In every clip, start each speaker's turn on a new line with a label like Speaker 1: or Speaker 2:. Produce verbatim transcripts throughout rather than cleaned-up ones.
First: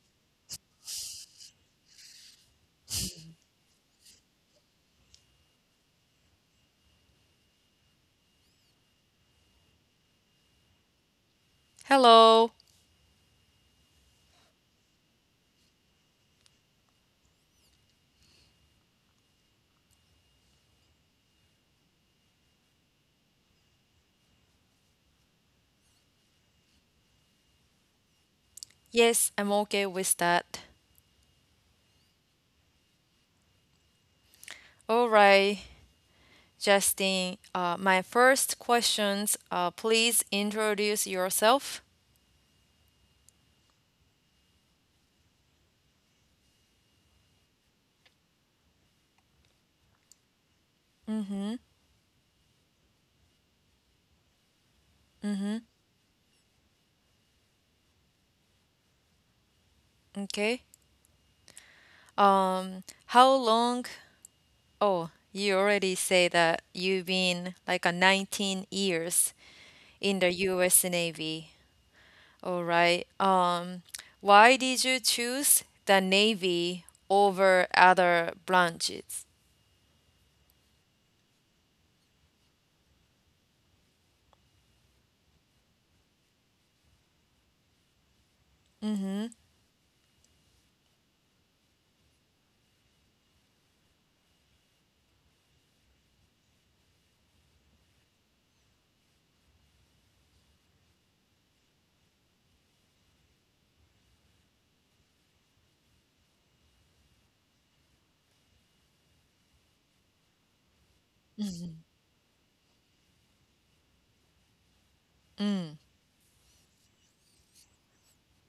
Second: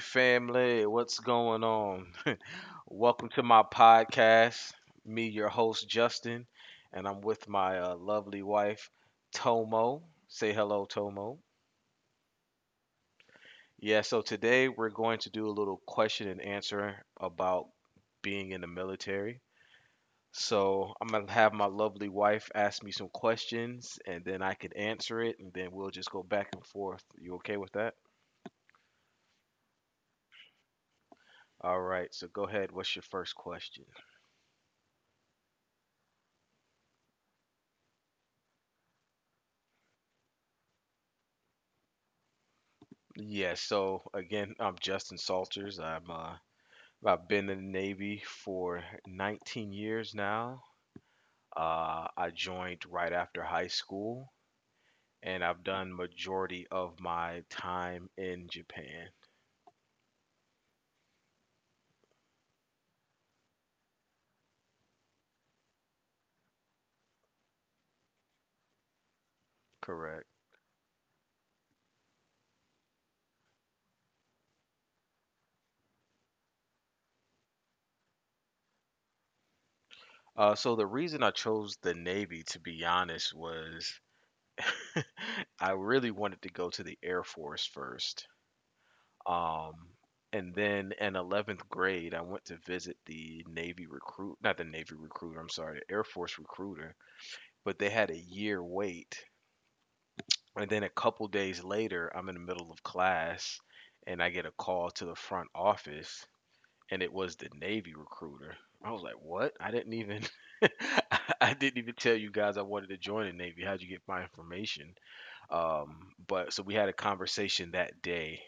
Speaker 1: family, what's going on? Welcome to my podcast. Me, your host, Justin, and I'm with my uh, lovely wife, Tomo. Say hello, Tomo.
Speaker 2: Hello.
Speaker 1: Yeah, so today we're going to do a little question and answer about being in the military. So I'm going to have my lovely wife ask me some questions, and then I could answer it, and then we'll just go back and forth. You okay with that?
Speaker 2: Yes, I'm okay with that.
Speaker 1: All right, so go ahead. What's your first question?
Speaker 2: All right, Justin. Uh, my first questions. Uh, please introduce yourself.
Speaker 1: Yeah, so again, I'm Justin Salters. I'm uh, I've been in the Navy for nineteen years now.
Speaker 2: Mm.
Speaker 1: Uh, I joined right after high school, and I've done majority of my time in Japan.
Speaker 2: Okay. Um, how long? Oh, you already say that you've been like a nineteen years in
Speaker 1: Correct.
Speaker 2: the U S. Navy. All right. Um, why did you choose the Navy over other branches?
Speaker 1: Uh, so the reason I chose the Navy, to be honest, was I really wanted to go to the Air Force first.
Speaker 2: Mm-hmm.
Speaker 1: Um, and then in eleventh grade, I went to visit the Navy recruit, not the Navy recruiter, I'm sorry, the Air Force recruiter, but they had a year wait. And then a couple days later, I'm in the middle of class and I get a call to the front office and it was the Navy recruiter. I was like, "What? I didn't even I didn't even tell you guys I wanted to join the Navy. How'd you get my information?" Um, but so we had a conversation that day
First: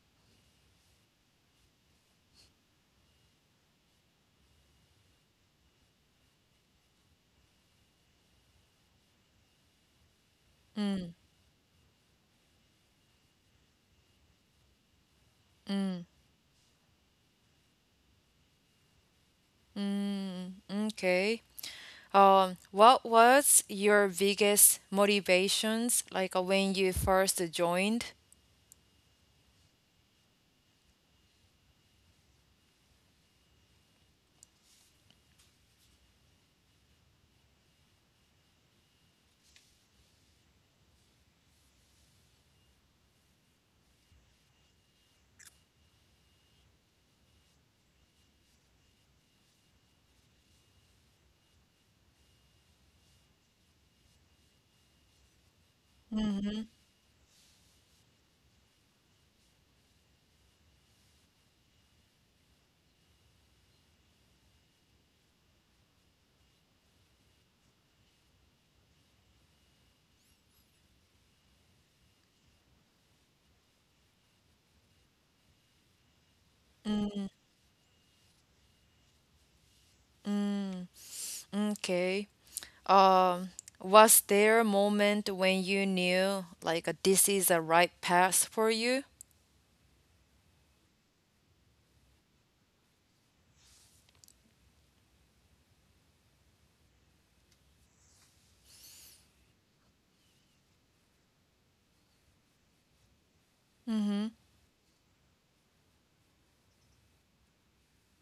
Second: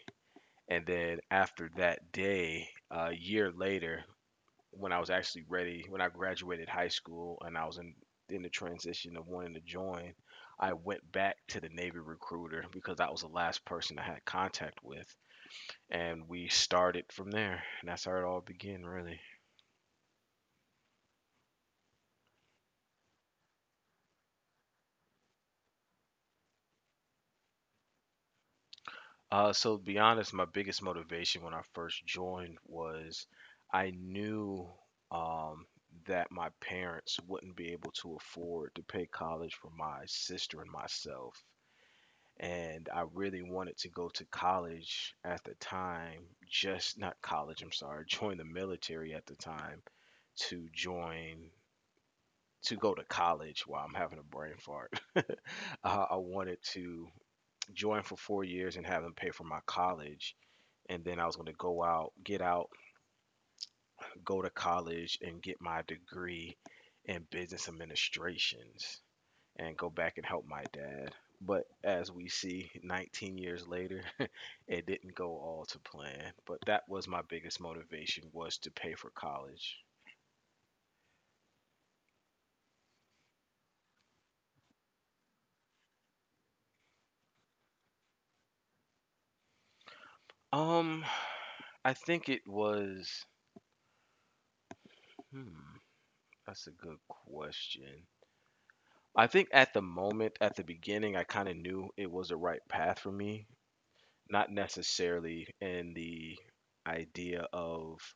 Speaker 1: and then after that day, a year later, when I was actually ready, when I graduated high school and I was in, in the transition of wanting to join, I went back to the Navy recruiter because that was the last person I had contact with. And we started from there. And that's how it all began, really.
Speaker 2: Okay. Um, what was your biggest motivations like uh, when you first joined?
Speaker 1: Uh, so to be honest, my biggest motivation when I first joined was I knew um, that my parents wouldn't be able to afford to pay college for my sister and myself. And I really wanted to go to college at the time, just not college, I'm sorry, join the military at the time to join, to go to college while I'm having a brain fart. uh, I wanted
Speaker 2: Mm.
Speaker 1: to join for four years and have them pay for my college and then I was going to go out, get out, go to college, and get my degree in business administrations and go back and help my dad. But as we see, nineteen years later, it didn't go all to plan. But that was my biggest motivation was to pay for college.
Speaker 2: Okay. Was there a moment when you knew like uh, this is the right path for you?
Speaker 1: Um, I think it was. Hmm, that's a good question. I think at the moment, at the beginning, I kind of knew it was the right path for me, not necessarily in the idea of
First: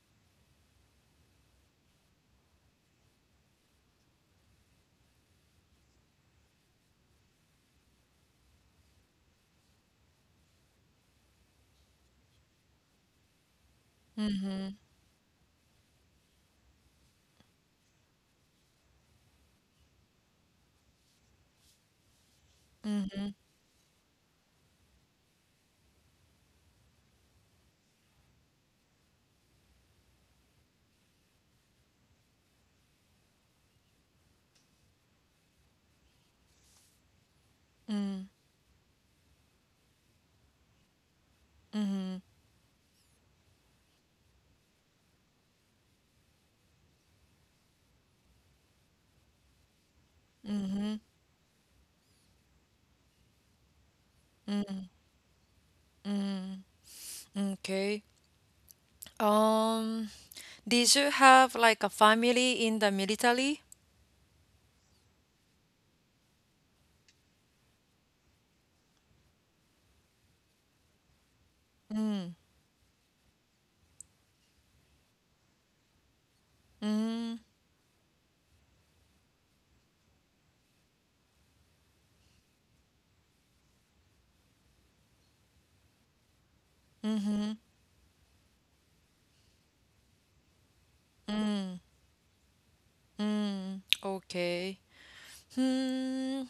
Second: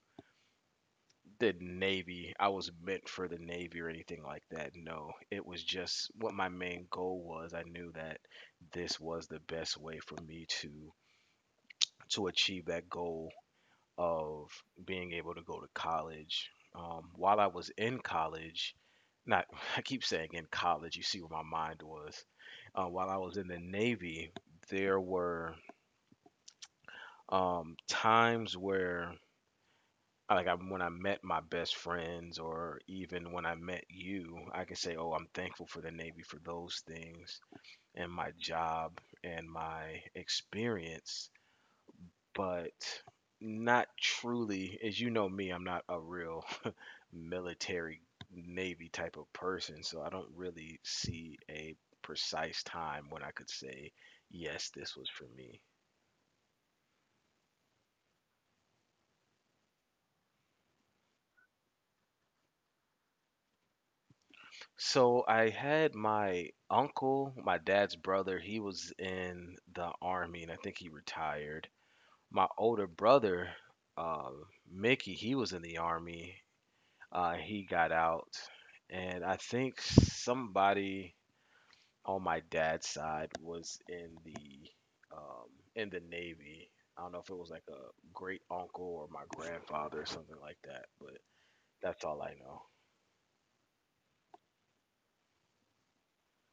Speaker 1: the Navy. I was meant for the Navy or anything like that. No, it was just what my main goal was. I knew that this was the best way for me to to achieve that goal of being able to go to college. Um, while I was in college, not I keep saying in college. You see where my mind was. Uh, while I was in the Navy, there were um, times where I like I, when I met my best friends, or even when I met you, I can say, "Oh, I'm thankful for the Navy for those things, and my job, and my experience." But not truly, as you know me, I'm not a real military Navy type of person, so I don't really see a precise time when I could say, "Yes, this was for me."
Speaker 2: Okay. Um, did you have like a family in the military?
Speaker 1: So I had my uncle, my dad's brother, he was in the army and I think he retired. My older brother, uh, Mickey, he was in the army. Uh, he got out. And I think somebody on my dad's side was in the um, in the Navy. I don't know if it was like a great uncle or my grandfather or something like that, but that's all I know.
Speaker 2: Mm. Okay. Hmm.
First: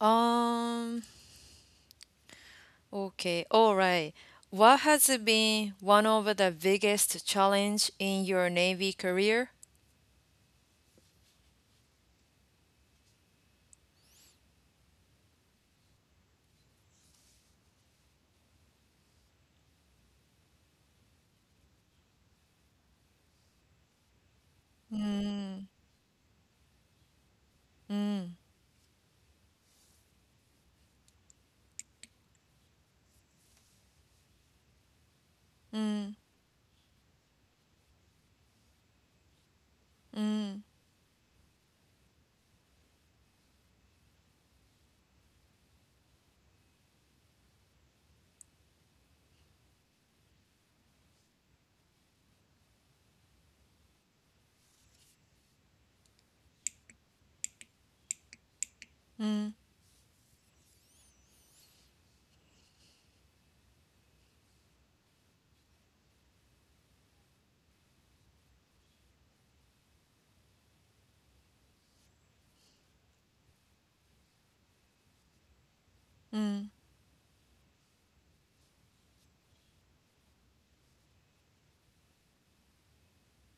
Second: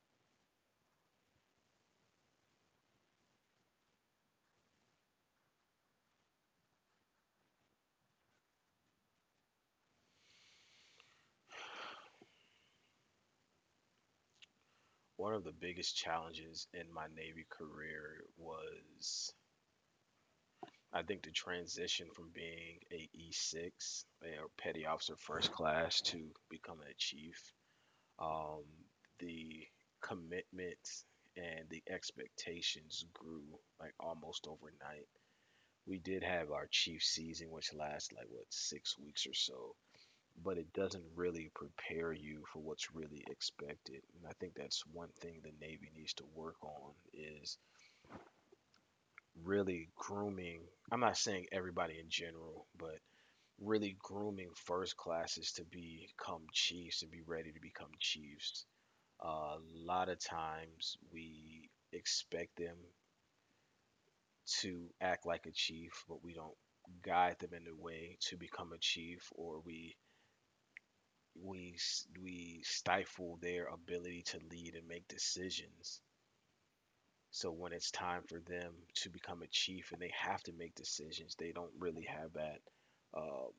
Speaker 2: Um, okay. All right. What has been one of the biggest challenge in your Navy career?
Speaker 1: One of the biggest challenges in my Navy career was, I think, the transition from being a E six or petty officer first class to becoming a chief. Um, the commitments and the expectations grew like almost overnight. We did have our chief season, which lasts like what six weeks or so, but it doesn't really prepare you for what's really expected. And I think that's one thing the Navy needs to work on is really grooming, I'm not saying everybody in general, but really grooming first classes to become chiefs and be ready to become chiefs. A lot of times we expect them to act like a chief but we don't guide them in a way to become a chief, or we we s- we stifle their ability to lead and make decisions. So when it's time for them to become a chief and they have to make decisions, they don't really have that. Um,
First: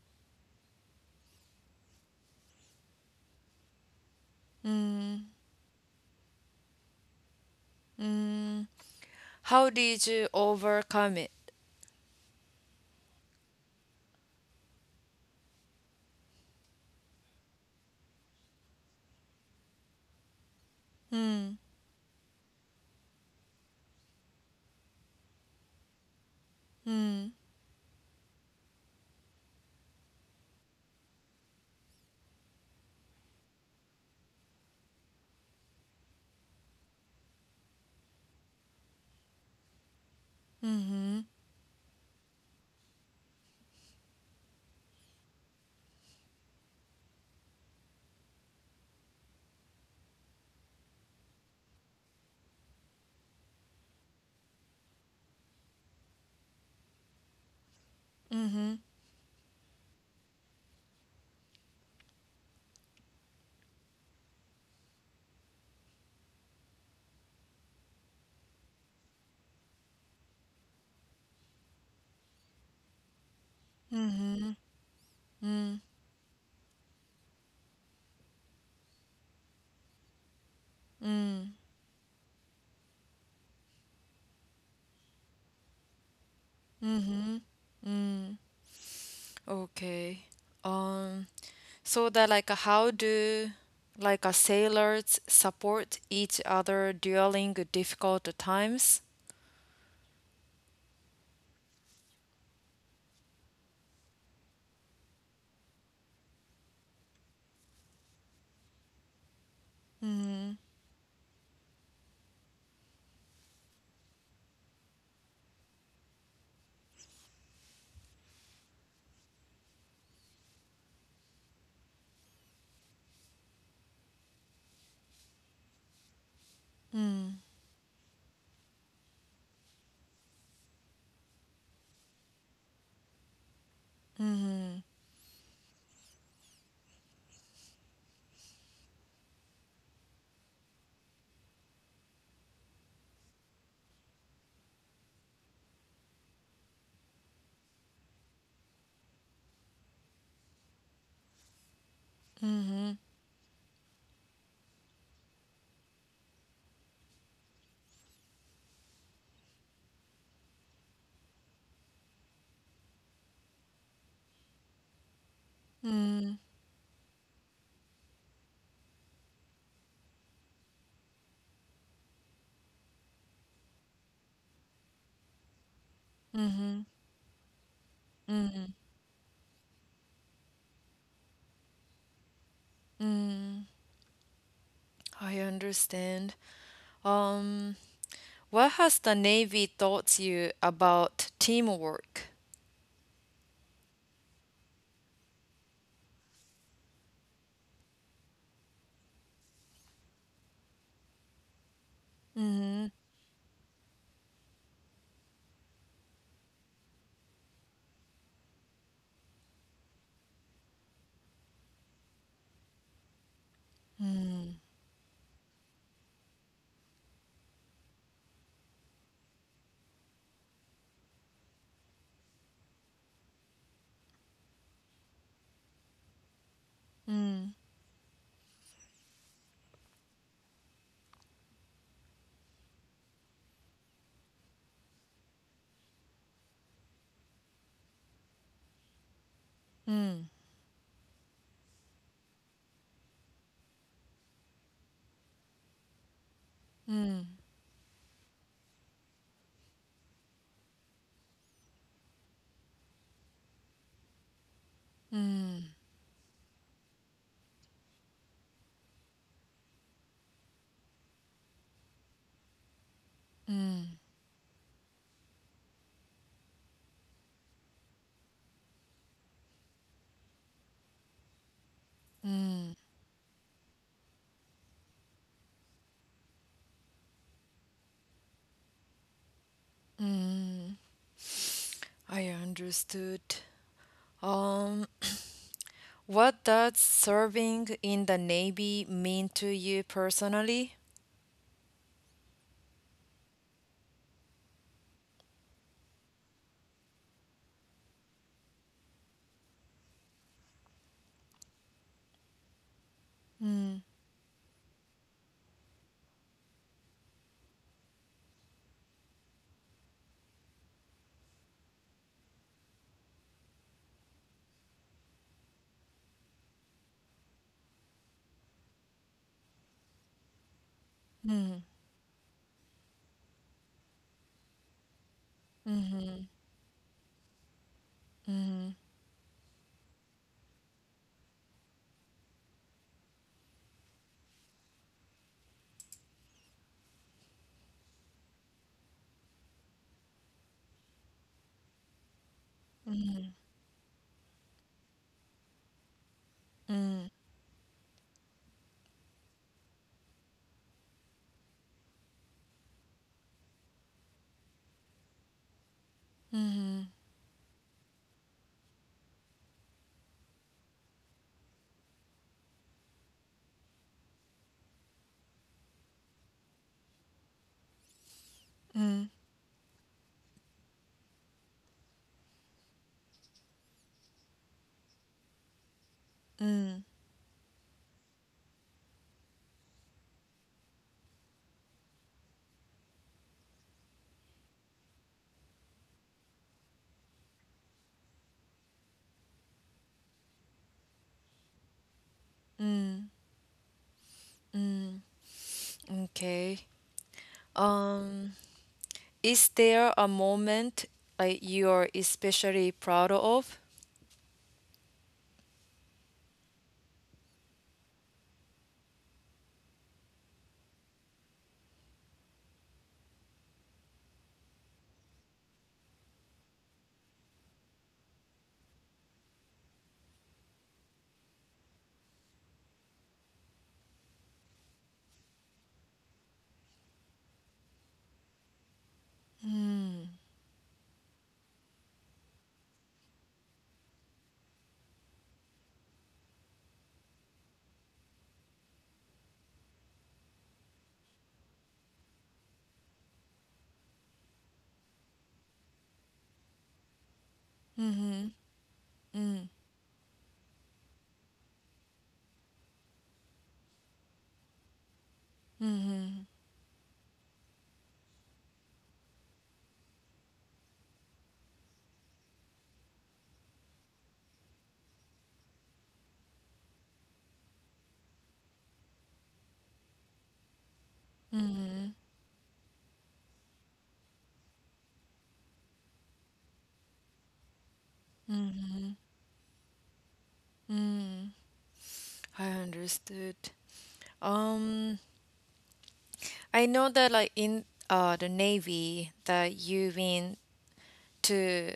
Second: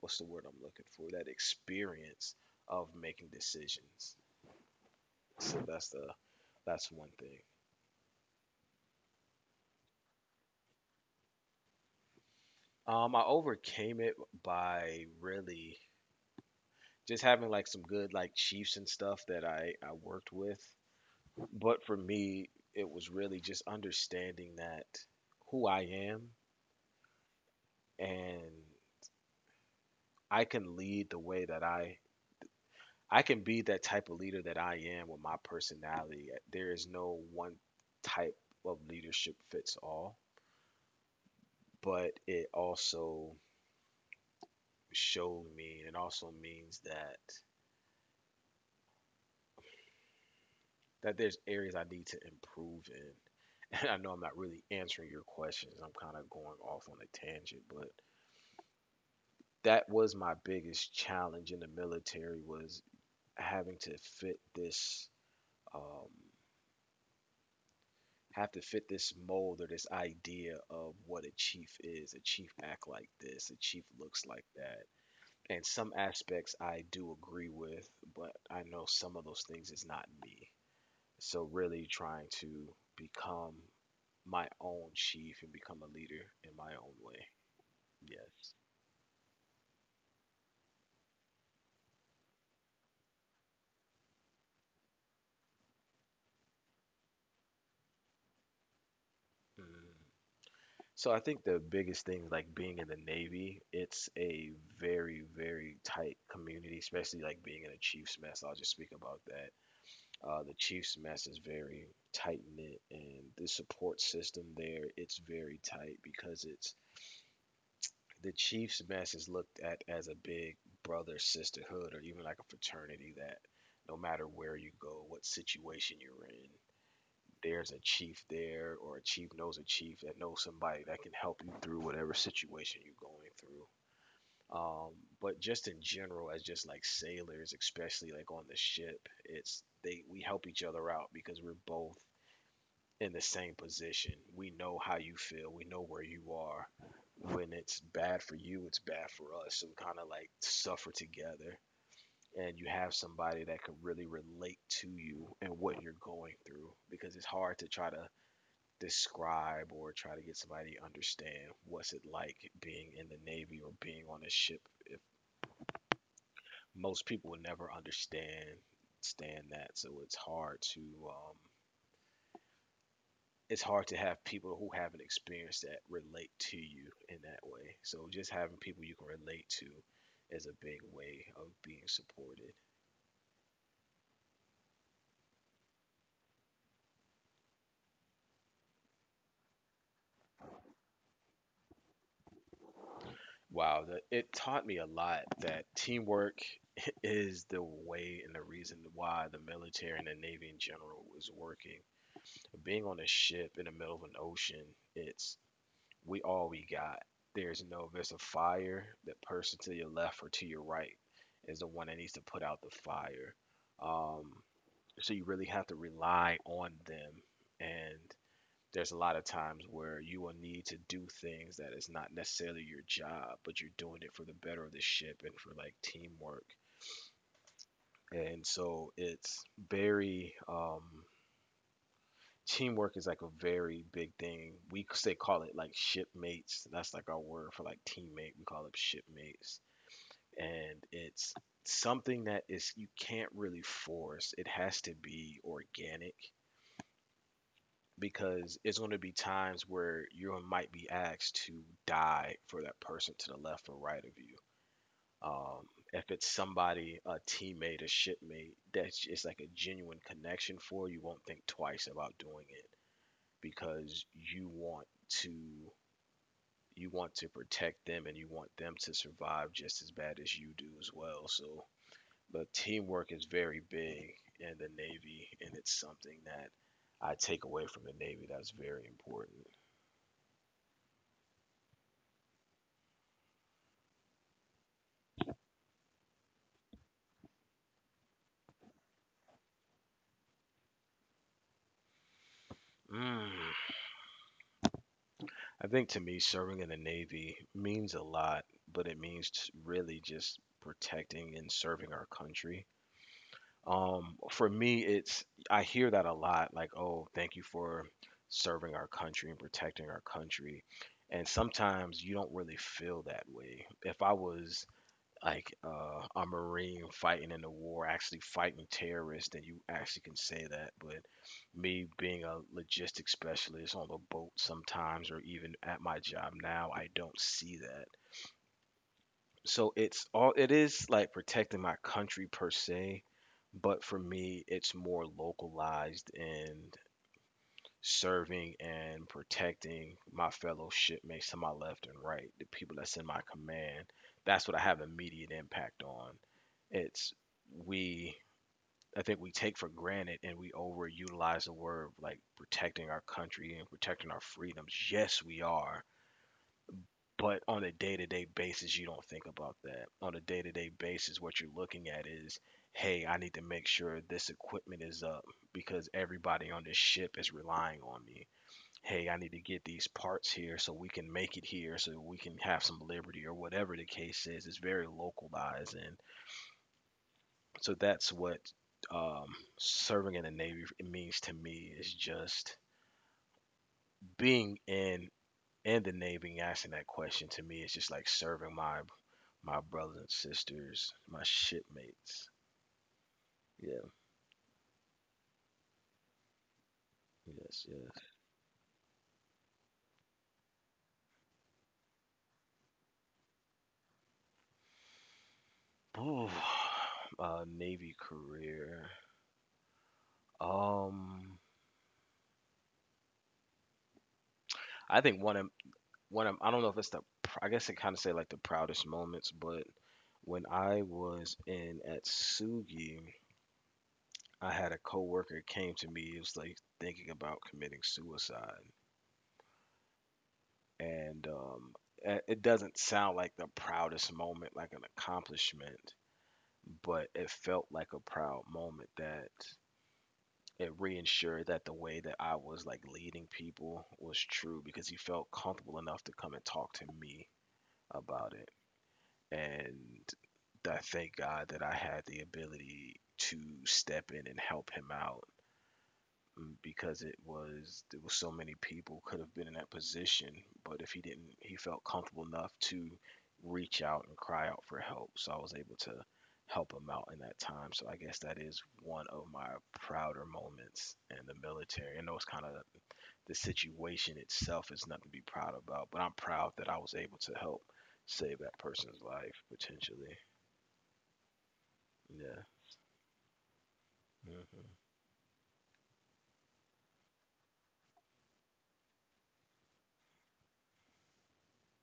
Speaker 1: what's the word I'm looking for? That experience of making decisions. So that's the that's one thing.
Speaker 2: How did you overcome it?
Speaker 1: Um, I overcame it by really just having like some good like chiefs and stuff that I I worked with. But for me, it was really just understanding that who I am, and I can lead the way that I I can be that type of leader that I am with my personality. eh, There is no one type of leadership fits all, but it also showed me, and it also means that that there's areas I need to improve in. And I know I'm not really answering your questions. I'm kind of going off on a tangent, but that was my biggest challenge in the military was having to fit this um, have to fit this mold or this idea of what a chief is. A chief act like this, a chief looks like that. And some aspects I do agree with, but I know some of those things is not me. So really trying to become my own chief and become a leader in my own way. Yes.
Speaker 2: Okay. Um, so that like uh, How do like a sailors support each other during difficult times?
Speaker 1: Mm. So I think the biggest thing, like being in the Navy, it's a very, very tight community, especially like being in a chief's mess. I'll just speak about that. Uh, the Chiefs mess is very tight knit, and the support system there, it's very tight because it's the Chiefs mess is looked at as a big brother sisterhood or even like a fraternity, that no matter where you go, what situation you're in, there's a chief there or a chief knows a chief that knows somebody that can help you through whatever situation you're going through. Um, but just in general, as just like sailors, especially like on the ship, it's they we help each other out because we're both in the same position. We know how you feel. We know where you are. When it's bad for you, it's bad for us. So we kind of like suffer together. And you have somebody that can really relate to you and what you're going through because it's hard to try to describe or try to get somebody to understand what's it like being in the Navy or being on a ship. If most people would never understand, understand that. So it's hard to um, it's hard to have people who haven't experienced that relate to you in that way. So just having people you can relate to is a big way of being supported.
Speaker 2: I understand. Um, what has the Navy taught you about teamwork?
Speaker 1: Wow, the, it taught me a lot that teamwork is the way and the reason why the military and the Navy in general is working. Being on a ship in the middle of an ocean, it's we all we got. There's no, if there's a fire, the person to your left or to your right is the one that needs to put out the fire. Um, so you really have to rely on them, and there's a lot of times where you will need to do things that is not necessarily your job, but you're doing it for the better of the ship and for like teamwork. And so it's very um teamwork is like a very big thing, we say, call it like shipmates, that's like our word for like teammate, we call it shipmates. And it's something that is, you can't really force, it has to be organic, because it's going to be times where you might be asked to die for that person to the left or right of you. Um, if it's somebody, a teammate, a shipmate, that's it's like a genuine connection for you, won't think twice about doing it because you want to you want to protect them and you want them to survive just as bad as you do as well. So the teamwork is very big in the Navy and it's something that I take away from the Navy that's very important.
Speaker 2: I understood. Um, what does serving in the Navy mean to you personally?
Speaker 1: Mm. I think to me, serving in the Navy means a lot, but it means t- really just protecting and serving our country. Um, for me, it's I hear that a lot, like, oh, thank you for serving our country and protecting our country. And sometimes you don't really feel that way. If I was like uh, a marine fighting in the war, actually fighting terrorists, then you actually can say that. But me being a logistics specialist on the boat sometimes, or even at my job now, I don't see that. So it's all it is like protecting my country per se, but for me, it's more localized and serving and protecting my fellow shipmates to my left and right, the people that's in my command. That's what I have immediate impact on. It's we I think we take for granted and we overutilize the word like protecting our country and protecting our freedoms. Yes, we are. But on a day to day basis, you don't think about that. On a day to day basis, what you're looking at is hey, I need to make sure this equipment is up because everybody on this ship is relying on me hey, I need to get these parts here so we can make it here so we can have some liberty or whatever the case is. It's very localized. And so that's what um, serving in the Navy means to me is just being in in the Navy and asking that question to me is just like serving my my brothers and sisters, my shipmates. Yeah,
Speaker 2: Okay.
Speaker 1: yes, yes.
Speaker 2: Um. Is there a moment like you're especially proud of?
Speaker 1: Ooh, uh, Navy career. Um, I think one of one of I don't know if it's the pr- I guess I kind of say like the proudest moments, but when I was in at Sugi, I had a coworker came to me. It was like thinking about committing suicide, and um, a- it doesn't sound like the proudest moment, like an accomplishment, but it felt like a proud moment that it reinsured that the way that I was like leading people was true because he felt comfortable enough to come and talk to me about it and I thank God that I had the ability to step in and help him out mm, because it was there was so many people could have been in that position, but if he didn't, he felt comfortable enough to reach out and cry out for help. So I was able to help him out in that time. So I guess that is one of my prouder moments in the military. I know it's kind of the situation itself is nothing to be proud about, but I'm proud that I was able to help save that person's life potentially. Yeah.
Speaker 2: I understood.
Speaker 1: hmm
Speaker 2: Um, I know that like in uh the Navy that you've been to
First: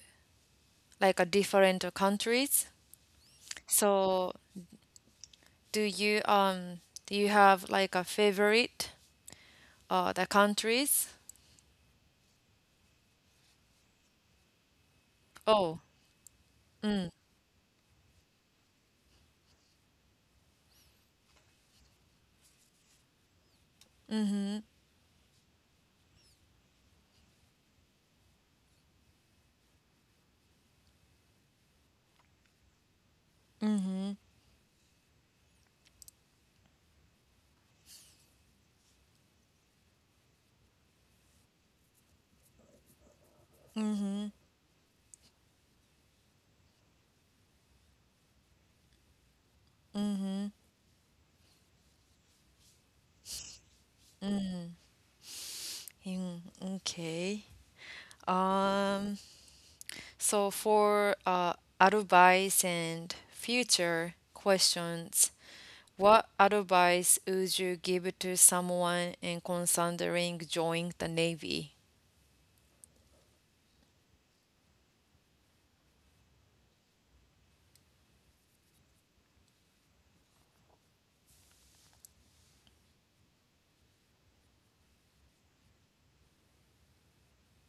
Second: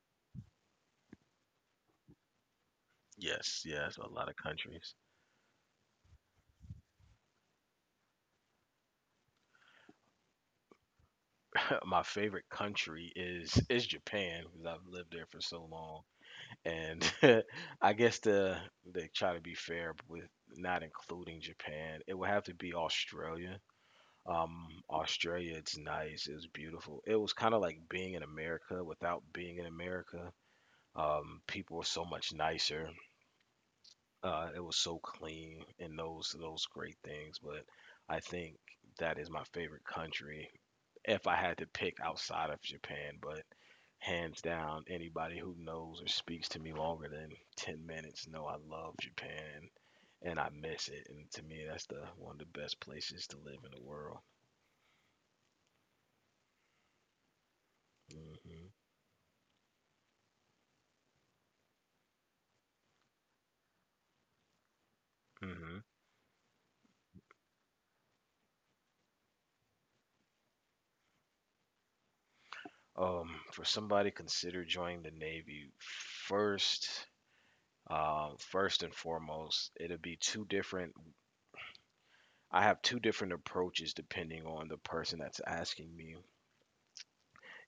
Speaker 2: like a different countries.
Speaker 1: Yes, yes, a lot
Speaker 2: So
Speaker 1: of countries.
Speaker 2: do you um do you have like a favorite uh the countries?
Speaker 1: My favorite country is is Japan because I've lived there for so
Speaker 2: Oh,
Speaker 1: long, and I guess to to try to be fair with not including Japan, it would have to be Australia. Um, Australia, it's nice, it's beautiful. It was kind of like being in America without being in America. Um, people are so much nicer. Uh, it was so clean and those those great things. But I think that is my favorite country if I had to pick outside of Japan. But hands down, anybody who knows or speaks to me longer than ten minutes know I love Japan and I miss it. And to me, that's the one of the best places to live in the world.
Speaker 2: in, okay.
Speaker 1: Hmm
Speaker 2: Um, so for uh Advice and future questions.
Speaker 1: hmm
Speaker 2: What advice would you give to someone in considering joining the Navy?
Speaker 1: Um, for somebody consider joining the Navy first. Um, first and foremost, it'll be two different I have two different approaches depending on the person that's asking me.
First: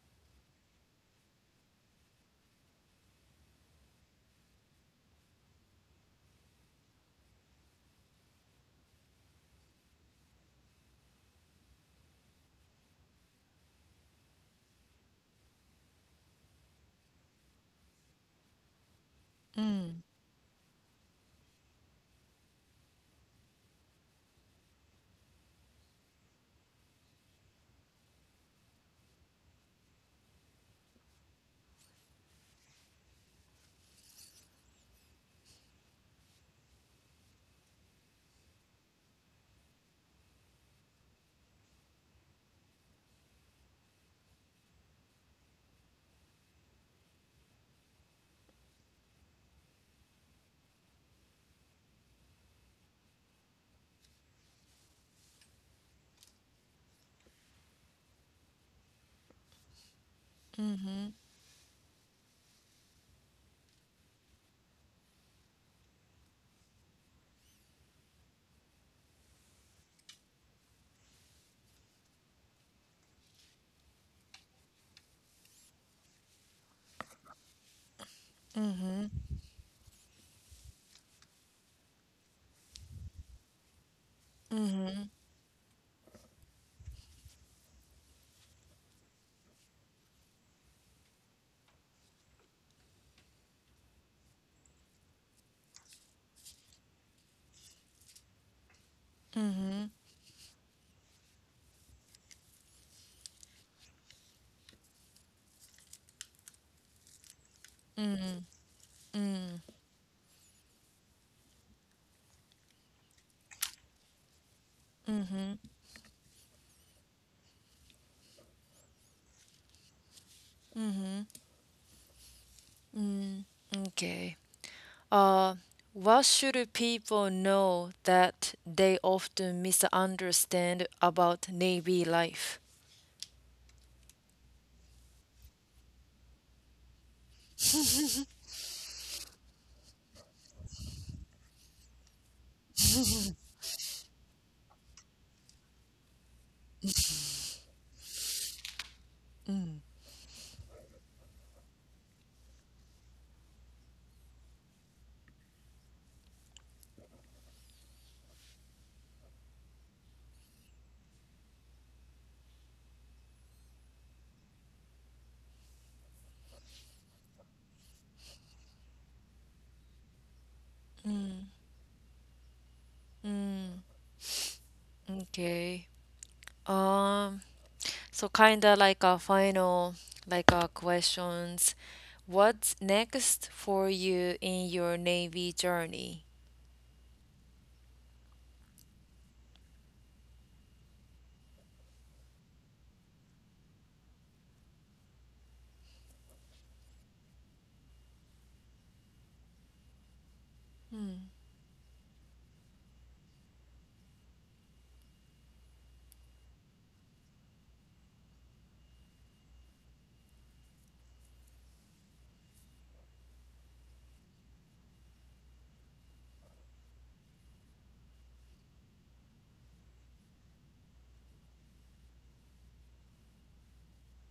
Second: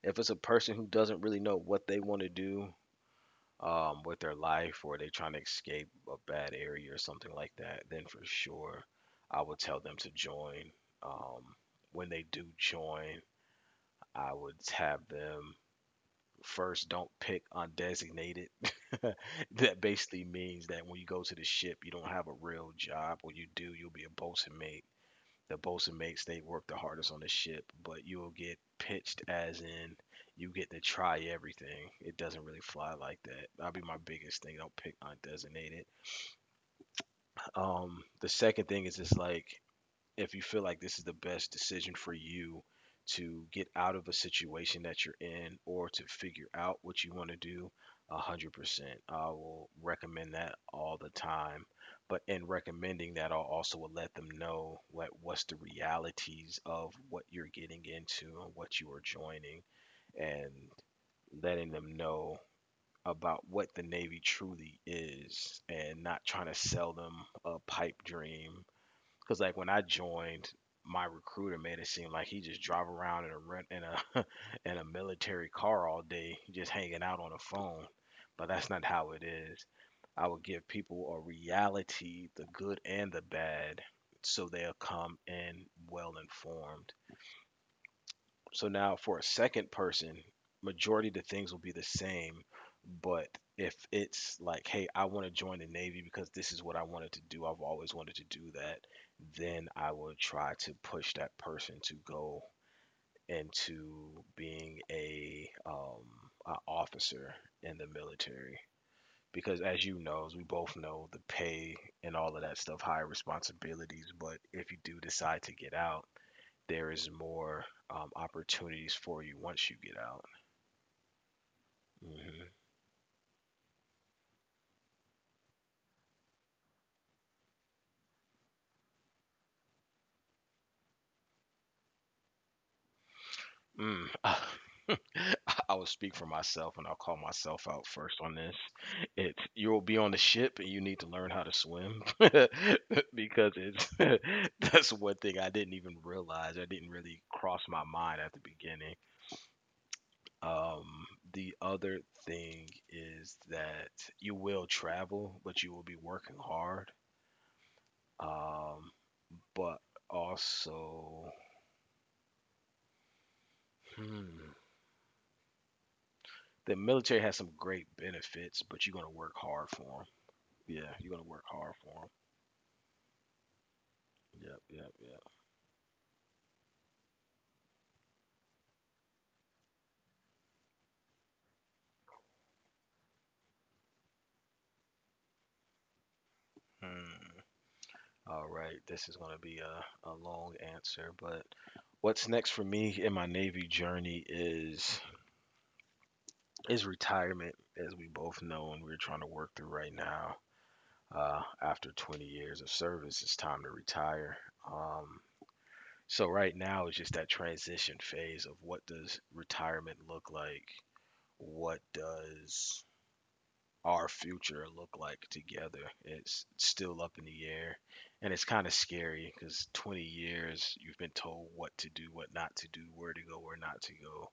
Speaker 1: If it's a person who doesn't really know what they want to do um, with their life or they trying to escape a bad area or something like that, then for sure I would tell them to join. Um, when they do join, I would have them first don't pick undesignated. That basically means that when you go to the ship, you don't have a real job, or you do, you'll be a bosun mate the bosun mates they work the hardest on the ship, but you'll get pitched as in you get to try everything. It doesn't really fly like that. That'd be my biggest thing. Don't pick undesignated. Um, the second thing is just like if you feel like this is the best decision for you to get out of a situation that you're in or to figure out what you want to do, one hundred percent. I will recommend that all the time. But in recommending that, I'll also will let them know what, what's the realities of what you're getting into and what you are joining and letting them know about what the Navy truly is and not trying to sell them a pipe dream. Cause like when I joined, my recruiter made it seem like he just drive around in a rent in a in a military car all day, just hanging out on the phone. But that's not how it is. I would give people a reality, the good and the bad, so they'll come in well informed. So now for a second person, majority of the things will be the same. But if it's like, hey, I want to join the Navy because this is what I wanted to do, I've always wanted to do that, then I will try to push that person to go into being a um an officer in the military. Because as you know, as we both know, the pay and all of that stuff, higher responsibilities. But if you do decide to get out, there is more um, opportunities for you once you get out. Hmm
Speaker 2: Okay. Uh, what should people know that they often misunderstand about Navy life?
Speaker 1: Mm. I will speak for myself and I'll call myself out first on this. It's you will be on the ship and you need to learn how to swim. Because it's that's one thing I didn't even realize. I didn't really cross my mind at the beginning. Um, the other thing is that you will travel, but you will be working hard. Um, but also Mm. The military has some great benefits, but you're gonna work hard for them. Yeah, you're gonna work hard for them. Yep, yep, yep.
Speaker 2: Okay. Um, so kind of like a final, like a Questions. What's next for you in your Navy journey?
Speaker 1: Hmm. All right, this is gonna be a, a long answer, but what's next for me in my Navy journey is is retirement, as we both know, and we're trying to work through right now. Uh, after twenty years of service, it's time to retire. Um, so right now it's just that transition phase of what does retirement look like what does our future look like together? It's still up in the air, and it's kind of scary because twenty years you've been told what to do, what not to do, where to go, where not to go,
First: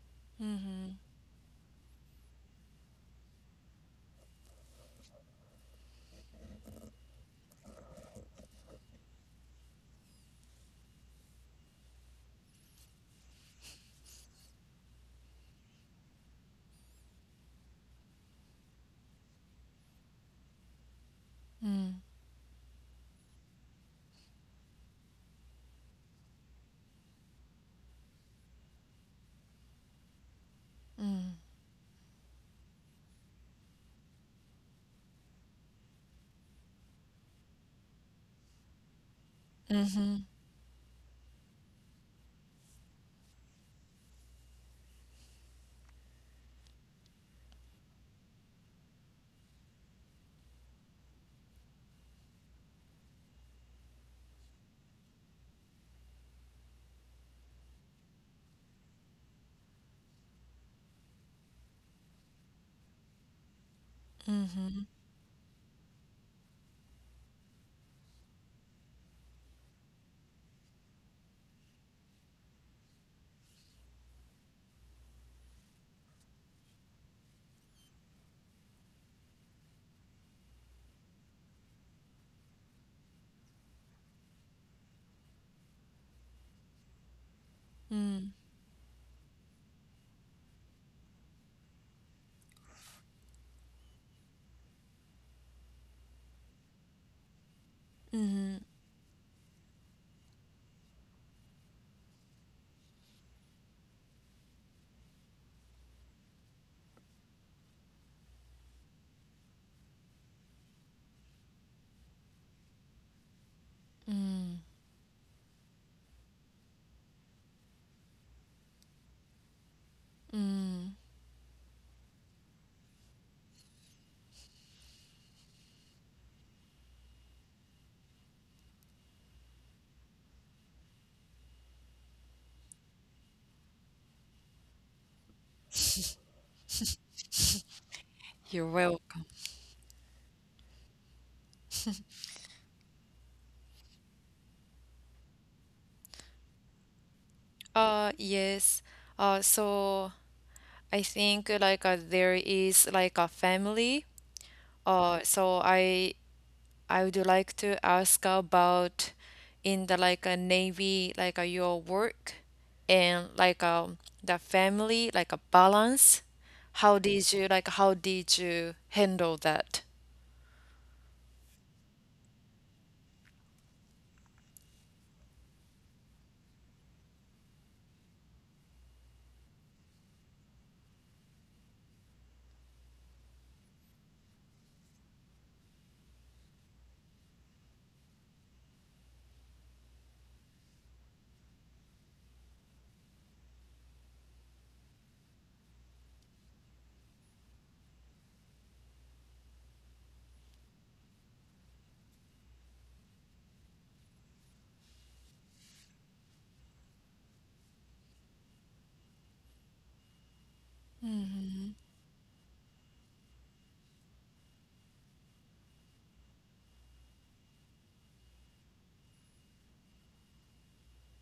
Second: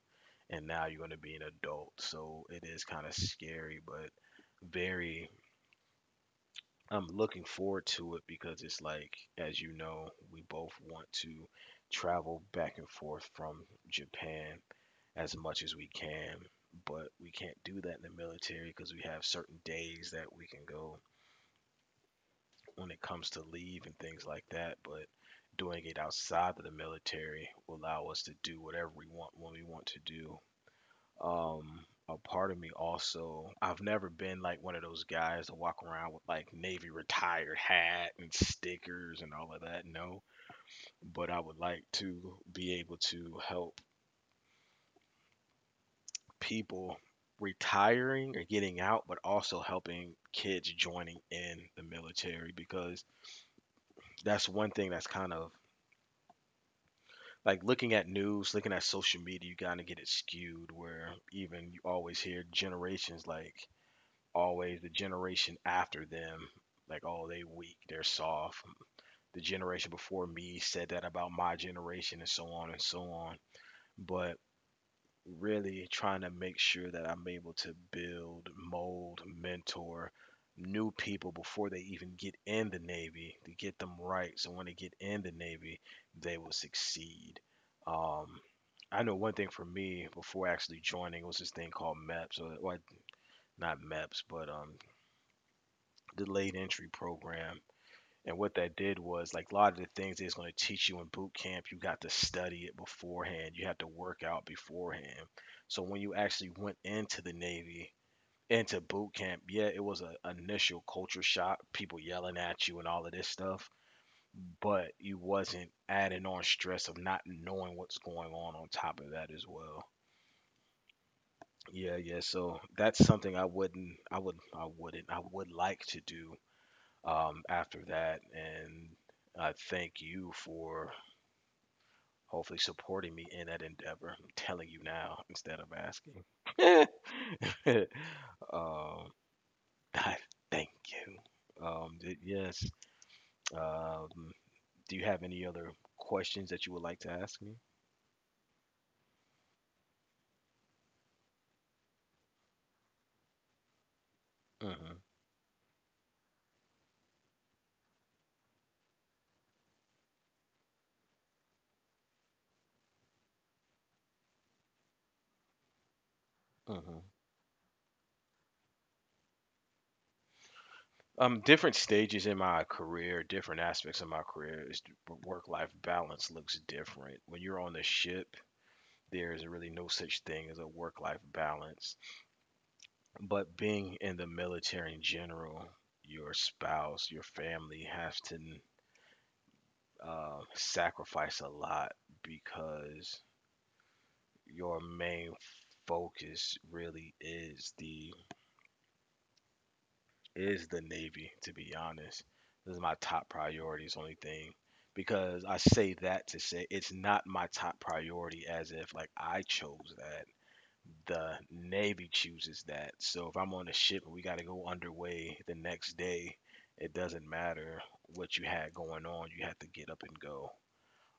Speaker 1: and now you're going to be an adult. So it is kind of scary, but very. I'm looking forward to it because it's like, as you know, we both want to travel back and forth from Japan as much as we can. But we can't do that in the military because we have certain days that we can go when it comes to leave and things like that. But doing it outside of the military will allow us to do whatever we want when we want to do. Um, a part of me also, I've never been like one of those guys to walk around with like Navy retired hat and stickers and all of that. No, but I would like to be able to help people retiring or getting out, but also helping kids joining in the military because that's one thing that's kind of like looking at news, looking at social media, you kind of get it skewed where even you always hear generations like always the generation after them, like, oh, they weak, they're soft. The generation before me said that about my generation and so on and so on. But really trying to make sure that I'm able to build, mold, mentor new people before they even get in the Navy to get them right. So when they get in the Navy, they will succeed. Um,
Speaker 2: Mm.
Speaker 1: I know one thing for me before actually joining was this thing called MEPS, or, or not MEPS, but um, delayed entry program. And what that did was like a lot of the things it's going to teach you in boot camp, you got to study it beforehand. You have to work out beforehand. So when you actually went into the Navy, into boot camp, yeah, it was an initial culture shock, people yelling at you and all of this stuff, but you wasn't adding on stress of not knowing what's going on on top of that as well. Yeah, yeah. So that's something I wouldn't, I would, I wouldn't, I would like to do um, after that. And I thank you for hopefully supporting me in that endeavor. I'm telling you now instead of asking.
Speaker 2: You're
Speaker 1: um,
Speaker 2: welcome.
Speaker 1: I thank you. Um, th- yes. Um, do you have any other questions that you would like to ask me?
Speaker 2: Uh, yes. Uh, so I think uh, like uh, there is like a family.
Speaker 1: Mm-hmm.
Speaker 2: Uh, so I I would like to ask about in the like a Navy like uh, your work and like um the family like a balance. How
Speaker 1: Mm-hmm.
Speaker 2: did you like how did you handle that?
Speaker 1: Um, different stages in my career, different aspects of my career, is work-life balance looks different. When you're on the ship, there's really no such thing as a work life balance. But being in the military in general, your spouse, your family have to uh, sacrifice a lot because your main focus really is the is the Navy. To be honest, this is my top priority. It's the only thing because I say that to say it's not my top priority as if like I chose that, the Navy chooses that. So if I'm on a ship and we got to go underway the next day, it doesn't matter what you had going on, you have to get up and go.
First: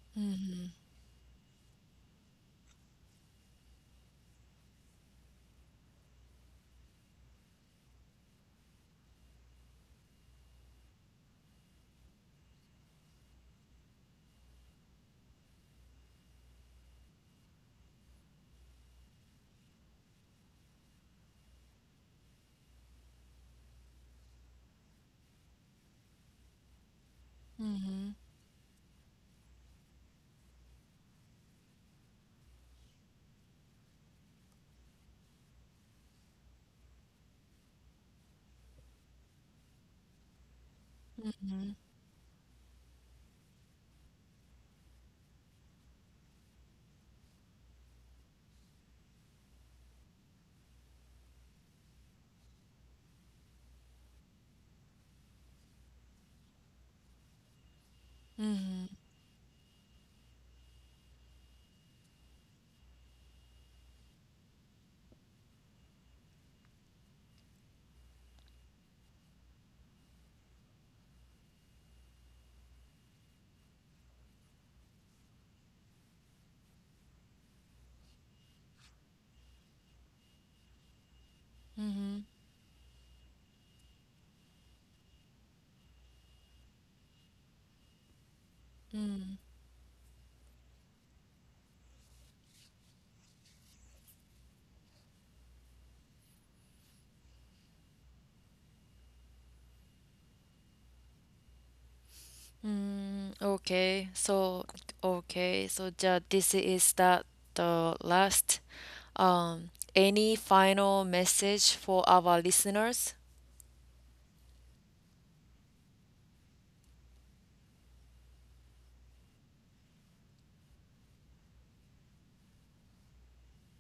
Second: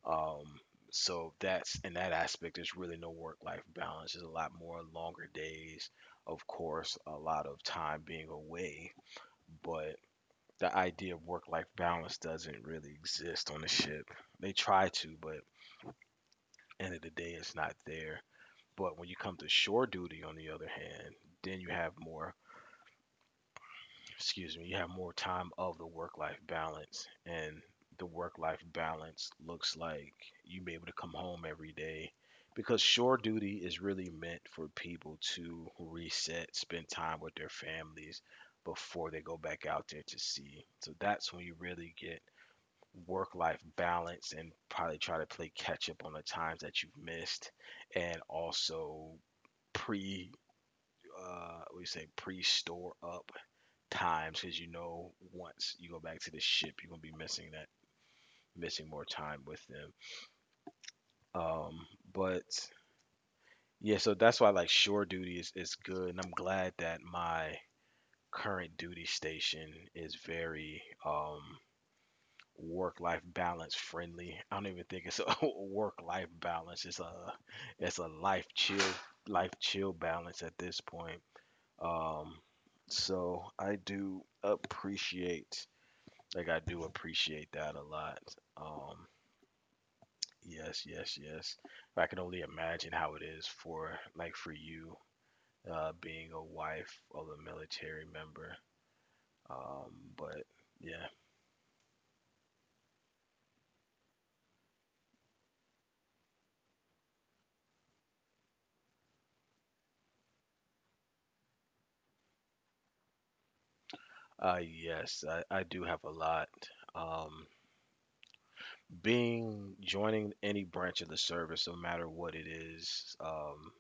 Speaker 1: Um, so that's in that aspect, there's really no work life balance. There's a lot more longer days, of course, a lot of time being away, but the idea of work life balance doesn't really exist on the ship. They try to, but end of the day, it's not there. But when you come to shore duty, on the other hand, then you have more, excuse me, you have more time of the work life balance. And the work life balance looks like you be able to come home every day because shore duty is really meant for people to reset, spend time with their families before they go back out there to sea. So that's when you really get work life balance and probably try to play catch up on the times that you've missed and also pre uh we say pre-store up times because you know once you go back to the ship you're gonna be missing that missing more time with them, um but yeah, so that's why like shore duty is, is good and I'm glad that my current duty station is very um work life balance friendly. I don't even think it's a work life balance it's a It's a life chill, life chill balance at this point. Um, so I do appreciate, like I do appreciate that a lot. Um, yes, yes, yes. I can only imagine how it is for, like, for you, uh, being a wife of a military member. Um, but yeah,
Speaker 2: Okay, so okay, so ja, this is that the last. Um, any final message for our listeners?
Speaker 1: uh, yes, I, I do have a lot. Um, Being joining any branch of the service, no matter what it is, um,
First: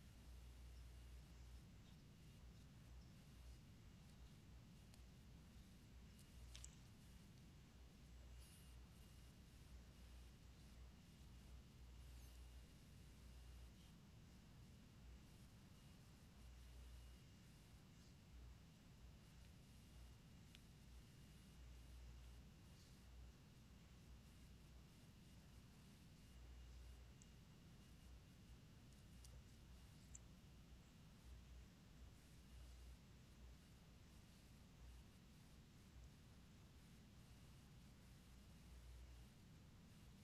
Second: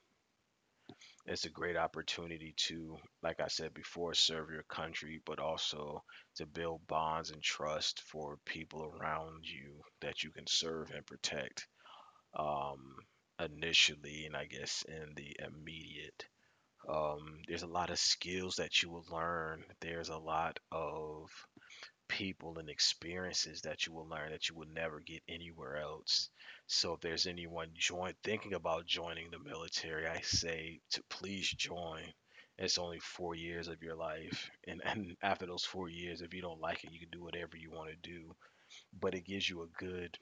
Speaker 1: it's a great opportunity to, like I said before, serve your country, but also to build bonds and trust for people around you that you can serve and protect, um, initially, and I guess in the immediate. Um, there's a lot of skills that you will learn. There's a lot of people and experiences that you will learn that you will never get anywhere else. So if there's anyone join thinking about joining the military, I say to please join. It's only four years of your life, and, and after those four years, if you don't like it, you can do whatever you want to do. But it gives you a good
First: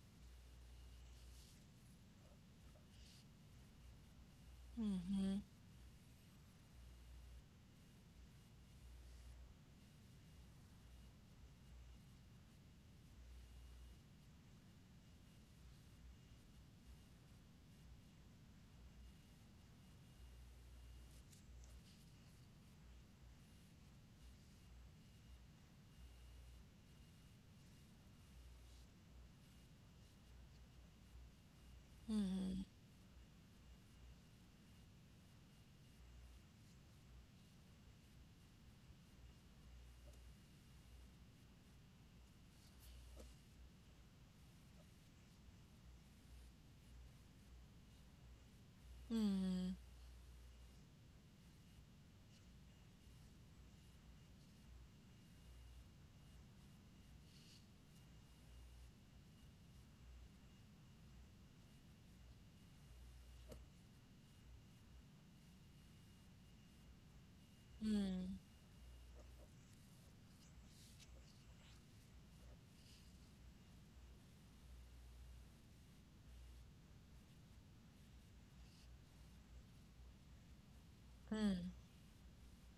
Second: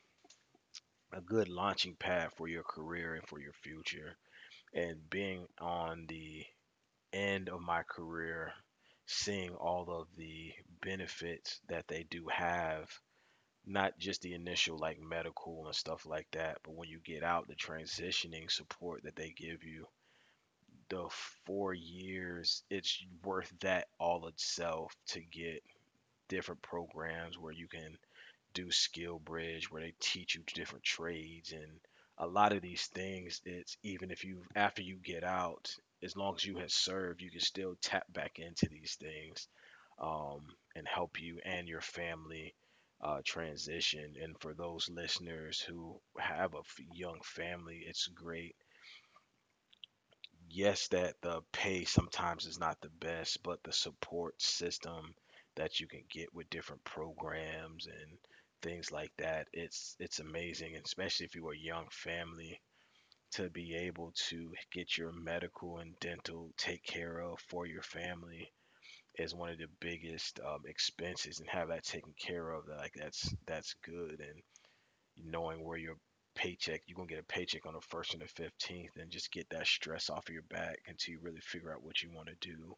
Speaker 1: a good launching pad for your career and for your future. And being on the end of my career, seeing all of the benefits that they do have, not just the initial like medical and stuff like that, but when you get out, the transitioning support that they give you, the four years, it's worth that all itself to get different programs where you can do skill bridge where they teach you different trades. And a lot of these things, it's even if you after you get out, as long as you have served you can still tap back into these things, um, and help you and your family uh, transition. And for those listeners who have a f- young family, it's great. Yes, that the pay sometimes is not the best, but the support system that you can get with different programs and things like that, it's it's amazing, and especially if you are a young family to be able to get your medical and dental take care of for your family is one of the biggest um, expenses, and have that taken care of, like that's that's good. Knowing where your paycheck, you're gonna get a paycheck on the first and the fifteenth, and just get that stress off of your back until you really figure out what you want to do.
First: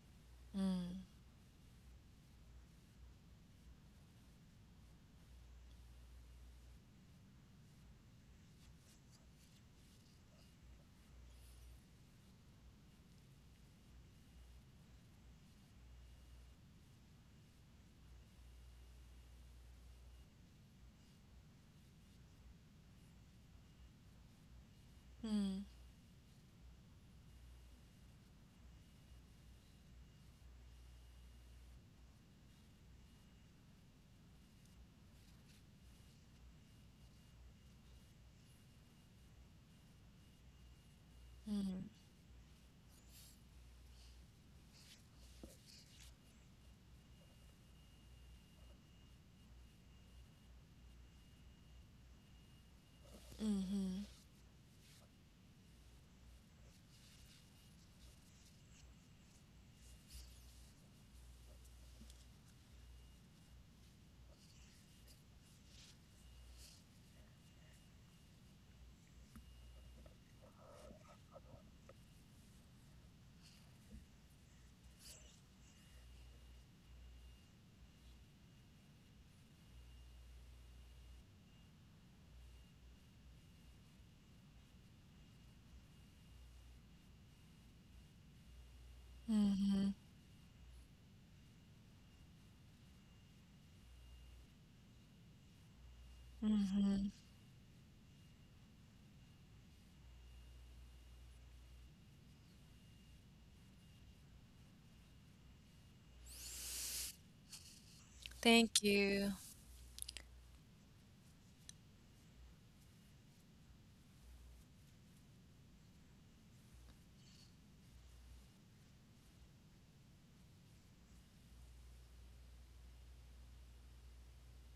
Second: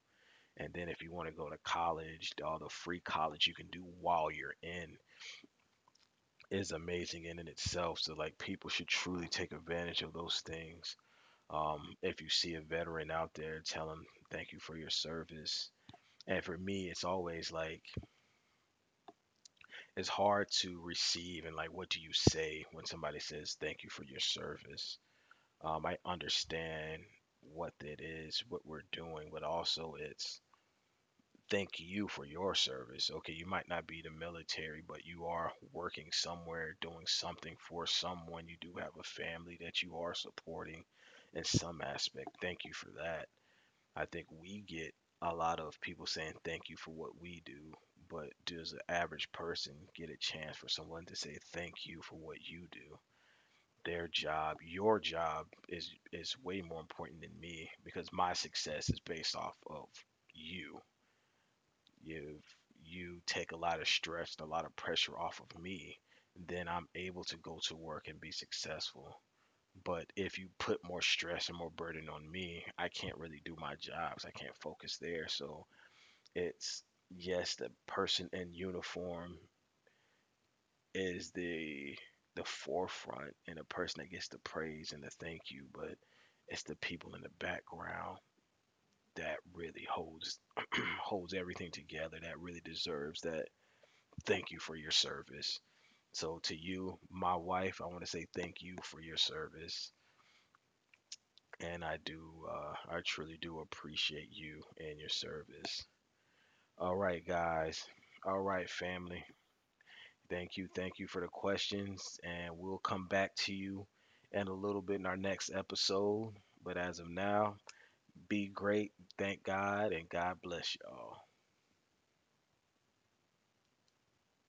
Speaker 1: And then if you want to go to college, all the free college you can do while you're in is amazing in and itself. So like people should truly take advantage of those things. Um, if you see a veteran out there, tell them thank you for your service. And for me, it's always like it's hard to receive and like what do you say when somebody says thank you for your service? Um, I understand what it is, what we're doing, but also it's thank you for your service. Okay, you might not be the military, but you are working somewhere, doing something for someone. You do have a family that you are supporting in some aspect. Thank you for that. I think we get a lot of people saying thank you for what we do, but does the average person get a chance for someone to say thank you for what you do? Their job, your job is is way more important than me because my success is based off of you. If you take a lot of stress and a lot of pressure off of me, then I'm able to go to work and be successful. But if you put more stress and more burden on me, I can't really do my jobs. I can't focus there. So it's yes, the person in uniform is the the forefront and the person that gets the praise and the thank you, but it's the people in the background that really holds holds everything together that really deserves that thank you for your service. So to you, my wife, I want to say thank you for your service, and I do, uh, I truly do appreciate you and your service. All right, guys. All right,
Speaker 2: Thank
Speaker 1: family.
Speaker 2: you.
Speaker 1: Thank you. Thank you for the questions. And we'll come back to you in a little bit in our next episode. But as of now, be great. Thank God. And God bless y'all.